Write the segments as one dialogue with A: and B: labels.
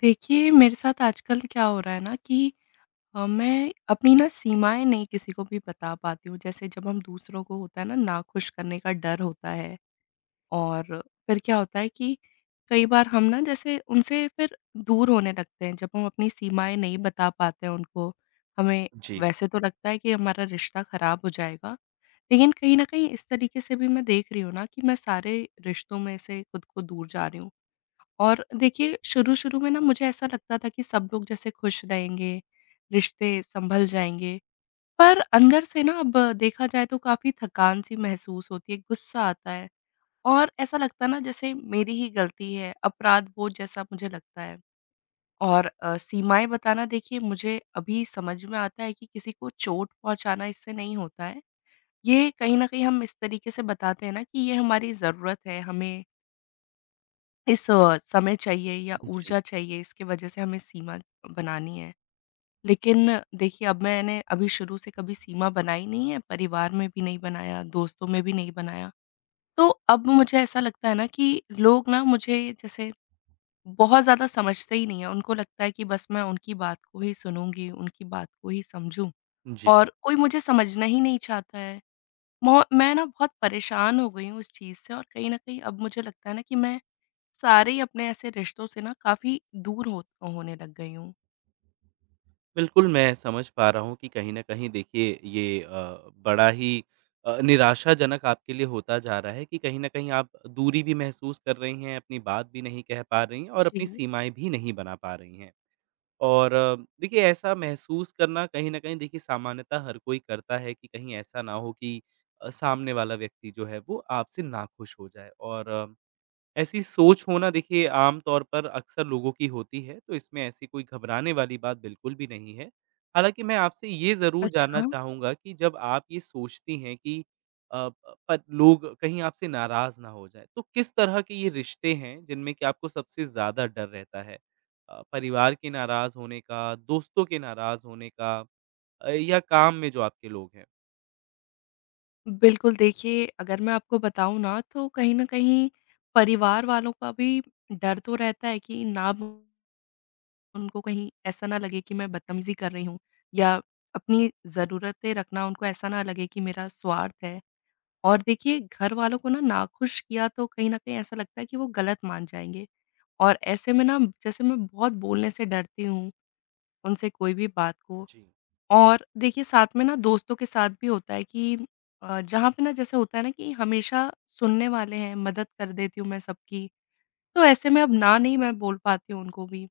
A: देखिए, मेरे साथ आजकल क्या हो रहा है ना कि मैं अपनी ना सीमाएँ नहीं किसी को भी बता पाती हूँ। जैसे जब हम दूसरों को होता है ना नाखुश करने का डर होता है और फिर क्या होता है कि कई बार हम ना जैसे उनसे फिर दूर होने लगते हैं, जब हम अपनी सीमाएँ नहीं बता पाते हैं उनको। हमें
B: जी,
A: वैसे तो लगता है कि हमारा रिश्ता ख़राब हो जाएगा, लेकिन कहीं न कहीं इस तरीके से भी मैं देख रही हूँ ना कि मैं सारे रिश्तों में से खुद को दूर जा रही हूँ। और देखिए, शुरू-शुरू में ना मुझे ऐसा लगता था कि सब लोग जैसे खुश रहेंगे, रिश्ते सँभल जाएँगे, पर अंदर से ना अब देखा जाए तो काफ़ी थकान-सी महसूस होती है, गुस्सा आता है और ऐसा लगता है ना जैसे मेरी ही गलती है, अपराध बोध जैसा मुझे लगता है। और सीमाएँ बताना देखिए मुझे अभी समझ में आता है कि किसी को चोट पहुँचाना इससे नहीं होता है। ये कहीं न कहीं हम इस तरीके से बताते हैं ना कि ये हमारी ज़रूरत है, हमें इस समय चाहिए या
B: जी,
A: ऊर्जा चाहिए इसकी वजह से हमें सीमा बनानी है। लेकिन देखिए अब मैंने अभी शुरू से कभी सीमा बनाई नहीं है, परिवार में भी नहीं बनाया, दोस्तों में भी नहीं बनाया। तो अब मुझे ऐसा लगता है ना कि लोग ना मुझे जैसे बहुत ज़्यादा समझते ही नहीं हैं। उनको लगता है कि बस मैं उनकी बात को ही सुनूँगी, उनकी बात को ही समझूँ
B: जी।
A: और कोई मुझे समझना ही नहीं चाहता है। मौ मैं ना बहुत परेशान हो गई हूँ इस चीज़ से और कहीं न कहीं अब मुझे लगता है ना कि मैं सारे ही अपने ऐसे रिश्तों से ना काफ़ी दूर हो होने लग गई हूँ।
B: बिल्कुल, मैं समझ पा रहा हूँ कि कहीं न कहीं देखिए ये बड़ा ही निराशाजनक आपके लिए होता जा रहा है कि कहीं न कहीं आप दूरी भी महसूस कर रही हैं, अपनी बात भी नहीं कह पा रही हैं और
A: जी,
B: अपनी सीमाएँ भी नहीं बना पा रही हैं। और देखिए ऐसा महसूस करना कहीं न कहीं देखिए सामान्यतः हर कोई करता है कि कहीं ऐसा ना हो कि सामने वाला व्यक्ति जो है वो आपसे नाखुश हो जाए, और ऐसी सोच होना देखिए आम तौर पर अक्सर लोगों की होती है, तो इसमें ऐसी कोई घबराने वाली बात बिल्कुल भी नहीं है। हालाँकि मैं आपसे ये ज़रूर जानना
A: अच्छा।
B: चाहूँगा कि जब आप ये सोचती हैं कि अ, प पर लोग कहीं आपसे नाराज़ ना हो जाएँ, तो किस तरह के ये रिश्ते हैं जिनमें कि आपको सबसे ज़्यादा डर रहता है? परिवार के नाराज़ होने का, दोस्तों के नाराज़ होने का, या काम में जो आपके लोग हैं?
A: बिल्कुल, देखिए अगर मैं आपको बताऊँ ना तो कहीं न कहीं परिवार वालों का भी डर तो रहता है कि उनको कहीं ऐसा ना लगे कि मैं बदतमीज़ी कर रही हूँ या अपनी ज़रूरतें रखना उनको ऐसा ना लगे कि मेरा स्वार्थ है। और देखिए घर वालों को ना नाखुश किया तो कहीं न कहीं ऐसा लगता है कि वो गलत मान जाएँगे और ऐसे में ना जैसे मैं बहुत बोलने से डरती हूँ, उनसे कोई भी बात को।
B: जी।
A: और देखिए साथ में ना दोस्तों के साथ भी होता है कि जहाँ पे ना जैसे होता है ना कि हमेशा सुनने वाले हैं, मदद कर देती हूँ मैं सबकी, तो ऐसे में अब ना नहीं मैं बोल पाती हूँ उनको भी,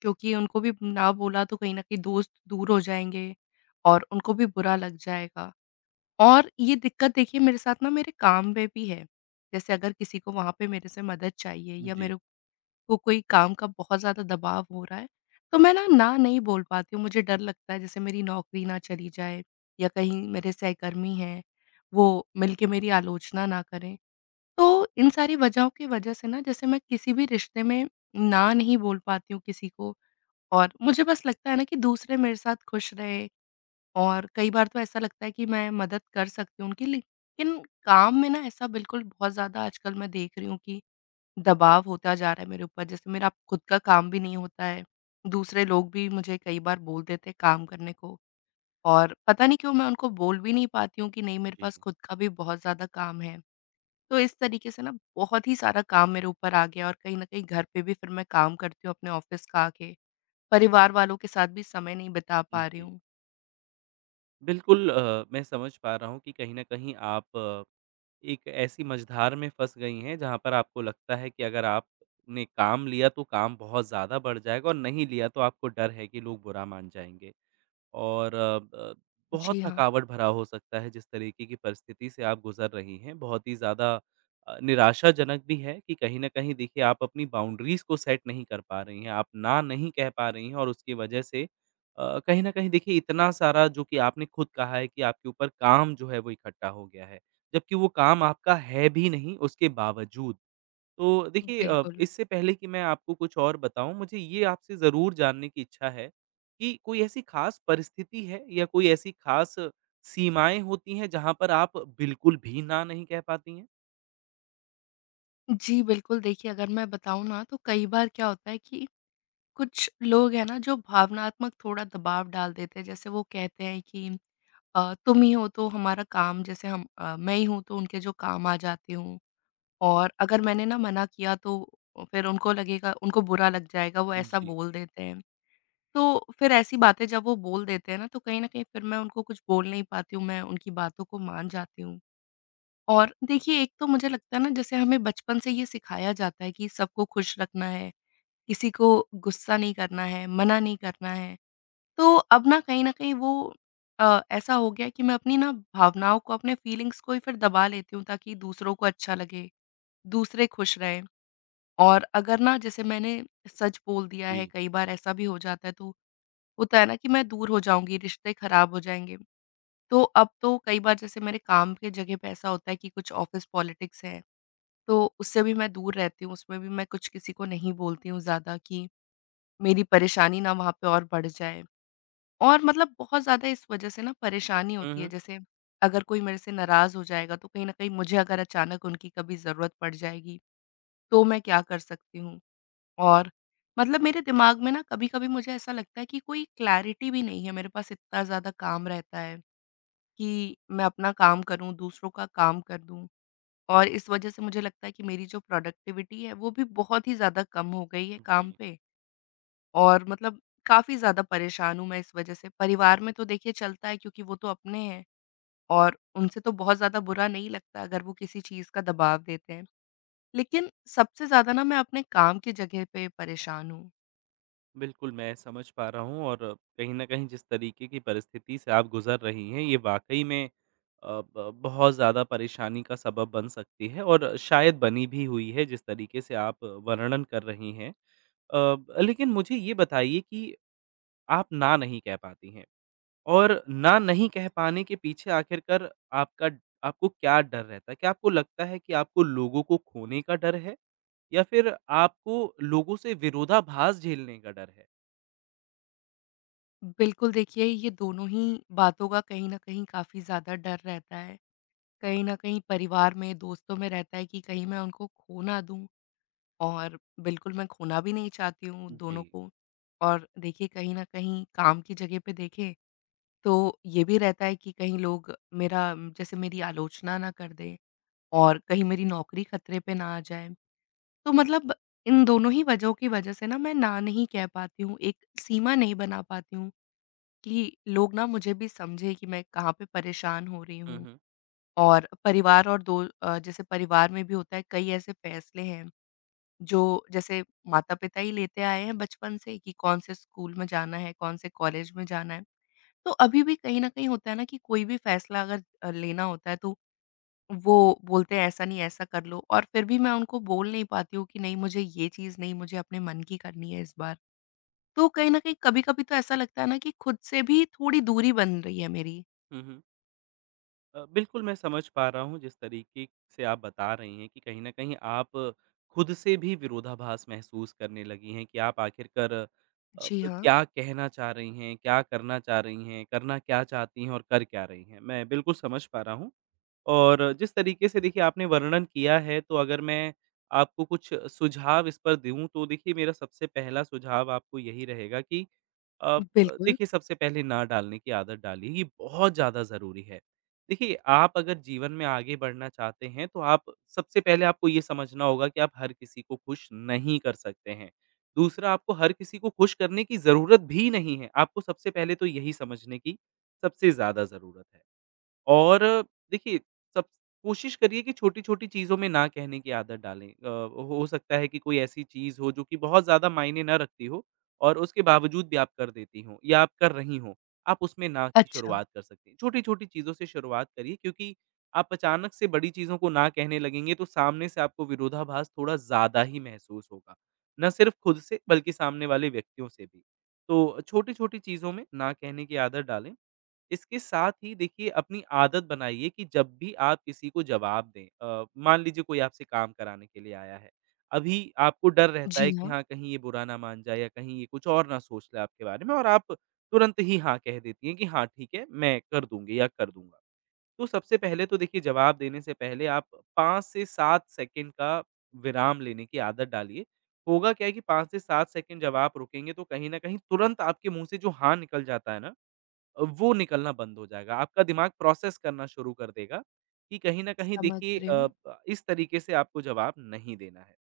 A: क्योंकि उनको भी ना बोला तो कहीं न कहीं दोस्त दूर हो जाएँगे और उनको भी बुरा लग जाएगा। और ये दिक्कत देखिए मेरे साथ ना मेरे काम में भी है। जैसे अगर किसी को वहाँ पे मेरे से मदद चाहिए या
B: जी।
A: मेरे को कोई काम का बहुत ज़्यादा दबाव हो रहा है, तो मैं ना नहीं बोल पाती हूँ। मुझे डर लगता है जैसे मेरी नौकरी ना चली जाए या कहीं मेरे सहकर्मी हैं, वो मिलके मेरी आलोचना ना करें। तो इन सारी वजहों की वजह से ना जैसे मैं किसी भी रिश्ते में ना नहीं बोल पाती हूँ किसी को और मुझे बस लगता है ना कि दूसरे मेरे साथ खुश रहे। और कई बार तो ऐसा लगता है कि मैं मदद कर सकती हूँ उनकी, लेकिन काम में ना ऐसा बिल्कुल बहुत ज़्यादा आजकल मैं देख रही हूँ कि दबाव होता जा रहा है मेरे ऊपर, जैसे मेरा खुद का काम भी नहीं होता है। दूसरे लोग भी मुझे कई बार बोल देते हैं काम करने को और पता नहीं क्यों मैं उनको बोल भी नहीं पाती हूँ कि नहीं मेरे
B: जी।
A: पास खुद का भी बहुत ज़्यादा काम है। तो इस तरीके से ना बहुत ही सारा काम मेरे ऊपर आ गया और कहीं न कहीं घर पे भी फिर मैं काम करती हूँ अपने ऑफ़िस का आके। परिवार वालों के साथ भी समय नहीं बिता पा रही
B: जी।
A: हूँ।
B: बिल्कुल, मैं समझ पा रहा हूँ कि कहीं न कहीं आप एक ऐसी मझधार में फँस गई हैं जहाँ पर आपको लगता है कि अगर आपने काम लिया तो काम बहुत ज़्यादा बढ़ जाएगा, और नहीं लिया तो आपको डर है कि लोग बुरा मान जाएँगे। और अ, ब बहुत
A: जी हाँ।
B: थकावट भरा हो सकता है जिस तरीके की परिस्थिति से आप गुज़र रही हैं, बहुत ही ज़्यादा निराशाजनक भी है कि कहीं न कहीं देखिए आप अपनी बाउंड्रीज़ को सेट नहीं कर पा रही हैं, आप ना नहीं कह पा रही हैं, और उसकी वजह से कहीं न कहीं देखिए इतना सारा जो कि आपने खुद कहा है कि आपके ऊपर काम जो है वो इकट्ठा हो गया है, जबकि वो काम आपका है भी नहीं उसके बावजूद। तो देखिए
A: बिल्कुल।
B: इससे पहले कि मैं आपको कुछ और बताऊँ, मुझे ये आपसे ज़रूर जानने की इच्छा है कि कोई ऐसी ख़ास परिस्थिति है या कोई ऐसी ख़ास सीमाएँ होती हैं, जहाँ पर आप बिल्कुल भी ना नहीं कह पाती हैं?
A: जी, बिल्कुल देखिए अगर मैं बताऊँ ना तो कई बार क्या होता है कि कुछ लोग हैं ना जो भावनात्मक थोड़ा दबाव डाल देते हैं, जैसे वो कहते हैं कि तुम ही हो तो हमारा काम, जैसे हम मैं ही हूँ तो उनके जो काम आ जाती हूँ। और अगर मैंने ना मना किया तो फिर उनको लगेगा, उनको बुरा लग जाएगा, वो ऐसा
B: जी,
A: बोल देते हैं। तो फिर ऐसी बातें जब वो बोल देते हैं ना तो कहीं ना कहीं फिर मैं उनको कुछ बोल नहीं पाती हूँ, मैं उनकी बातों को मान जाती हूँ। और देखिए एक तो मुझे लगता है ना जैसे हमें बचपन से ये सिखाया जाता है कि सबको खुश रखना है, किसी को गुस्सा नहीं करना है, मना नहीं करना है। तो अब ना कहीं न कहीं वो ऐसा हो गया कि मैं अपनी ना भावनाओं को, अपने फीलिंग्स को ही फिर दबा लेती हूँ ताकि दूसरों को अच्छा लगे, दूसरे खुश रहें। और अगर ना जैसे मैंने सच बोल दिया है,
B: जी।
A: कई बार ऐसा भी हो जाता है तो होता है ना कि मैं दूर हो जाऊँगी, रिश्ते खराब हो जाएँगे। तो अब तो कई बार जैसे मेरे काम के जगह पे ऐसा होता है कि कुछ ऑफ़िस पॉलिटिक्स है, तो उससे भी मैं दूर रहती हूँ, उसमें भी मैं कुछ किसी को नहीं बोलती हूँ ज़्यादा कि मेरी परेशानी ना वहाँ पे और बढ़ जाए। और मतलब बहुत ज़्यादा इस वज़ह से ना परेशानी
B: हुँ,
A: होती है,
B: हुँ।
A: जैसे अगर कोई मेरे से नाराज़ हो जाएगा, तो कहीं न कहीं मुझे अगर अचानक उनकी कभी ज़रूरत पड़ जाएगी, तो मैं क्या कर सकती हूँ? और मतलब मेरे दिमाग में ना कभी-कभी मुझे ऐसा लगता है कि कोई क्लैरिटी भी नहीं है, मेरे पास इतना ज़्यादा काम रहता है कि मैं अपना काम करूँ, दूसरों का काम कर दूँ। और इस वज़ह से मुझे लगता है कि मेरी जो प्रोडक्टिविटी है, वो भी बहुत ही ज़्यादा कम हो गई है काम
B: जी।
A: पे। और मतलब काफ़ी ज़्यादा परेशान हूँ मैं इस वज़ह से। परिवार में तो देखिए चलता है क्योंकि वो तो अपने हैं और उनसे तो बहुत ज़्यादा बुरा नहीं लगता अगर वो किसी चीज़ का दबाव देते हैं। लेकिन सबसे ज़्यादा ना मैं अपने काम की जगह पे परेशान हूँ।
B: बिल्कुल, मैं समझ पा रहा हूँ, और कहीं न कहीं जिस तरीके की परिस्थिति से आप गुज़र रही हैं, ये वाक़ई में अ, ब बहुत ज़्यादा परेशानी का सबब बन सकती है और शायद बनी भी हुई है, जिस तरीके से आप वर्णन कर रही हैं। अ, लेकिन मुझे ये बताइए कि आप ना नहीं कह पाती हैं, और ना नहीं कह पाने के पीछे आखिरकार आपका आपको क्या डर रहता है? क्या आपको लगता है कि आपको लोगों को खोने का डर है, या फिर आपको लोगों से विरोधाभास झेलने का डर है?
A: बिल्कुल देखिए ये दोनों ही बातों का कहीं न कहीं काफ़ी ज़्यादा डर रहता है। कहीं न कहीं परिवार में, दोस्तों में रहता है कि कहीं मैं उनको खो ना दूँ और बिल्कुल मैं खोना भी नहीं चाहती हूँ
B: जी।
A: दोनों को। और देखिए कहीं न कहीं काम की जगह पे देखें तो ये भी रहता है कि कहीं लोग जैसे मेरी आलोचना ना कर दें और कहीं मेरी नौकरी खतरे पे ना आ जाए। तो मतलब इन दोनों ही वजहों की वजह से ना मैं ना नहीं कह पाती हूँ, एक सीमा नहीं बना पाती हूँ कि लोग ना मुझे भी समझे कि मैं कहाँ पे परेशान हो रही
B: हुँ,
A: हूँ।
B: हुँ।
A: और परिवार और जैसे परिवार में भी होता है कई ऐसे फैसले हैं जो जैसे माता-पिता ही लेते आए हैं बचपन से कि कौन से स्कूल में जाना है, कौन से कॉलेज में जाना है। तो अभी भी कहीं न कहीं होता है ना कि कोई भी फ़ैसला अगर लेना होता है तो वो बोलते हैं ऐसा नहीं ऐसा कर लो, और फिर भी मैं उनको बोल नहीं पाती हूँ कि नहीं मुझे ये चीज़ नहीं, मुझे अपने मन की करनी है इस बार। तो कहीं न कहीं कभी-कभी तो ऐसा लगता है ना कि खुद से भी थोड़ी दूरी बन रही है मेरी।
B: हुँ, हुँ। बिल्कुल, मैं समझ पा रहा हूँ जिस तरीके से आप बता रही हैं कि कहीं न कहीं आप खुद से भी विरोधाभास महसूस करने लगी हैं कि आप आखिरकार
A: जी हाँ,
B: क्या कहना चाह रही हैं, क्या करना चाह रही हैं, करना क्या चाहती हैं और कर क्या रही हैं। मैं बिल्कुल समझ पा रहा हूँ, और जिस तरीके से देखिए आपने वर्णन किया है तो अगर मैं आपको कुछ सुझाव इस पर दूँ, तो देखिए मेरा सबसे पहला सुझाव आपको यही रहेगा कि अ,
A: बिल्कुल।
B: देखिए सबसे पहले ना डालने की आदत डालिए, ये बहुत ज़्यादा ज़रूरी है। देखिए, आप अगर जीवन में आगे बढ़ना चाहते हैं, तो आप सबसे पहले आपको ये समझना होगा कि आप हर किसी को खुश नहीं कर सकते हैं। दूसरा, आपको हर किसी को खुश करने की ज़रूरत भी नहीं है। आपको सबसे पहले तो यही समझने की सबसे ज़्यादा ज़रूरत है। और देखिए, सब कोशिश करिए कि छोटी-छोटी चीज़ों में ना कहने की आदत डालें। हो सकता है कि कोई ऐसी चीज़ हो जो कि बहुत ज़्यादा मायने ना रखती हो, और उसके बावजूद भी आप कर देती हों या आप कर रही हों, आप उसमें ना की
A: अच्छा,
B: शुरुआत कर सकती हैं। छोटी-छोटी चीज़ों से शुरुआत करिए, क्योंकि आप अचानक से बड़ी चीज़ों को ना कहने लगेंगे तो सामने से आपको विरोधाभास थोड़ा ज़्यादा ही महसूस होगा। ना सिर्फ़ खुद से बल्कि सामने वाले व्यक्तियों से भी। तो छोटी-छोटी चीज़ों में ना कहने की आदत डालें। इसके साथ ही देखिए अपनी आदत बनाइए कि जब भी आप किसी को जवाब दें, मान लीजिए कोई आपसे काम कराने के लिए आया है। अभी आपको डर रहता
A: जी
B: है कि
A: हाँ,
B: हाँ, कहीं ये बुरा ना मान जाए या कहीं ये कुछ और ना सोच ले आपके बारे में, और आप तुरंत ही हाँ कह देती हैं कि हाँ, ठीक है, मैं कर दूँगी या कर दूँगा। तो सबसे पहले तो देखिए जवाब देने से पहले आप 5 से 7 सेकंड का विराम लेने की आदत डालिए। होगा क्या है कि 5 से 7 सेकंड जब आप रुकेंगे तो कहीं न कहीं तुरंत आपके मुँह से जो हाँ निकल जाता है ना, वो निकलना बंद हो जाएगा। आपका दिमाग प्रोसेस करना शुरू कर देगा कि कहीं न कहीं
A: समझ
B: देखिए
A: रही
B: अ,
A: हूँ।
B: ब इस तरीके से आपको जवाब नहीं देना है।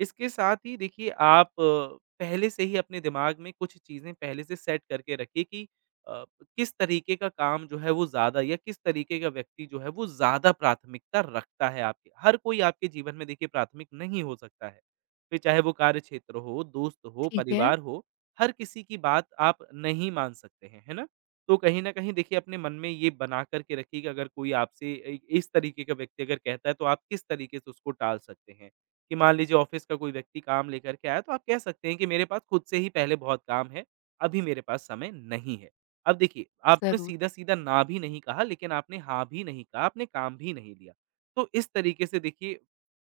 B: इसके साथ ही देखिए आप पहले से ही अपने दिमाग में कुछ चीज़ें पहले से सेट करके रखिए कि अ, किस तरीके का काम जो है वो ज़्यादा या किस तरीके का व्यक्ति जो है वो ज़्यादा प्राथमिकता रखता है आपके, हर कोई आपके जीवन में देखिए प्राथमिक नहीं हो सकता है। फिर चाहे वो कार्य क्षेत्र हो, दोस्त हो,
A: ठीक है,
B: परिवार हो, हर किसी की बात आप नहीं मान सकते हैं, है ना? तो कहीं न कहीं देखिए अपने मन में ये बना कर के रखिए कि अगर कोई आपसे इ इस तरीके का व्यक्ति अगर कहता है तो आप किस तरीके से उसको टाल सकते हैं। कि मान लीजिए ऑफ़िस का कोई व्यक्ति काम लेकर के आया, तो आप कह सकते हैं कि मेरे पास खुद से ही पहले बहुत काम है, अभी मेरे पास समय नहीं है। अब देखिए, आपने
A: ज़रूर।
B: सीधा-सीधा ना भी नहीं कहा, लेकिन आपने हाँ भी नहीं कहा, आपने काम भी नहीं लिया। तो इस तरीके से देखिए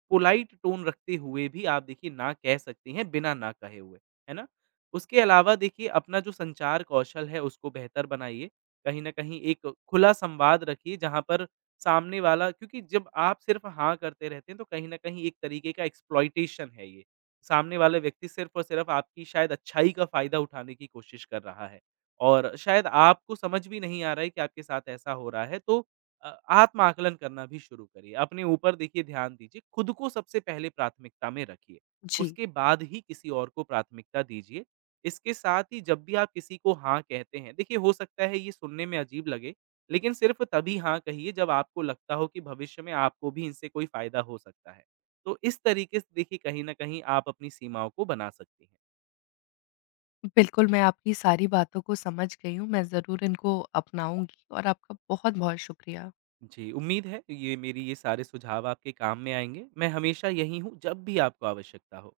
B: पोलाइट टोन रखते हुए भी आप देखिए ना कह सकती हैं, बिना ना कहे हुए, है ना? उसके अलावा देखिए अपना जो संचार कौशल है उसको बेहतर बनाइए। कहीं न कहीं एक खुला संवाद रखिए जहाँ पर सामने वाला, क्योंकि जब आप सिर्फ़ हाँ करते रहते हैं तो कहीं न कहीं एक तरीके का एक्सप्लॉइटेशन है ये। सामने वाले व्यक्ति सिर्फ़ और सिर्फ़ आपकी शायद अच्छाई का फ़ायदा उठाने की कोशिश कर रहा है और शायद आपको समझ भी नहीं आ रहा है कि आपके साथ ऐसा हो रहा है, तो आत्म-आकलन करना भी शुरू करिए। अपने ऊपर देखिए ध्यान दीजिए, खुद को सबसे पहले प्राथमिकता में रखिए,
A: जी,
B: उसके बाद ही किसी और को प्राथमिकता दीजिए। इसके साथ ही जब भी आप किसी को हाँ कहते हैं, देखिए हो सकता है ये सुनने में अजीब लगे, लेकिन सिर्फ़ तभी हाँ कहिए जब आपको लगता हो कि भविष्य में आपको भी इनसे कोई फ़ायदा हो सकता है। तो इस तरीके से देखिए कहीं न कहीं आप अपनी सीमाओं को बना सकती हैं।
A: बिल्कुल मैं आपकी सारी बातों को समझ गई हूँ, मैं ज़रूर इनको अपनाऊँगी और आपका बहुत-बहुत शुक्रिया।
B: जी, उम्मीद है ये मेरी ये सारे सुझाव आपके काम में आएँगे। मैं हमेशा यहीं हूँ, जब भी आपको आवश्यकता हो।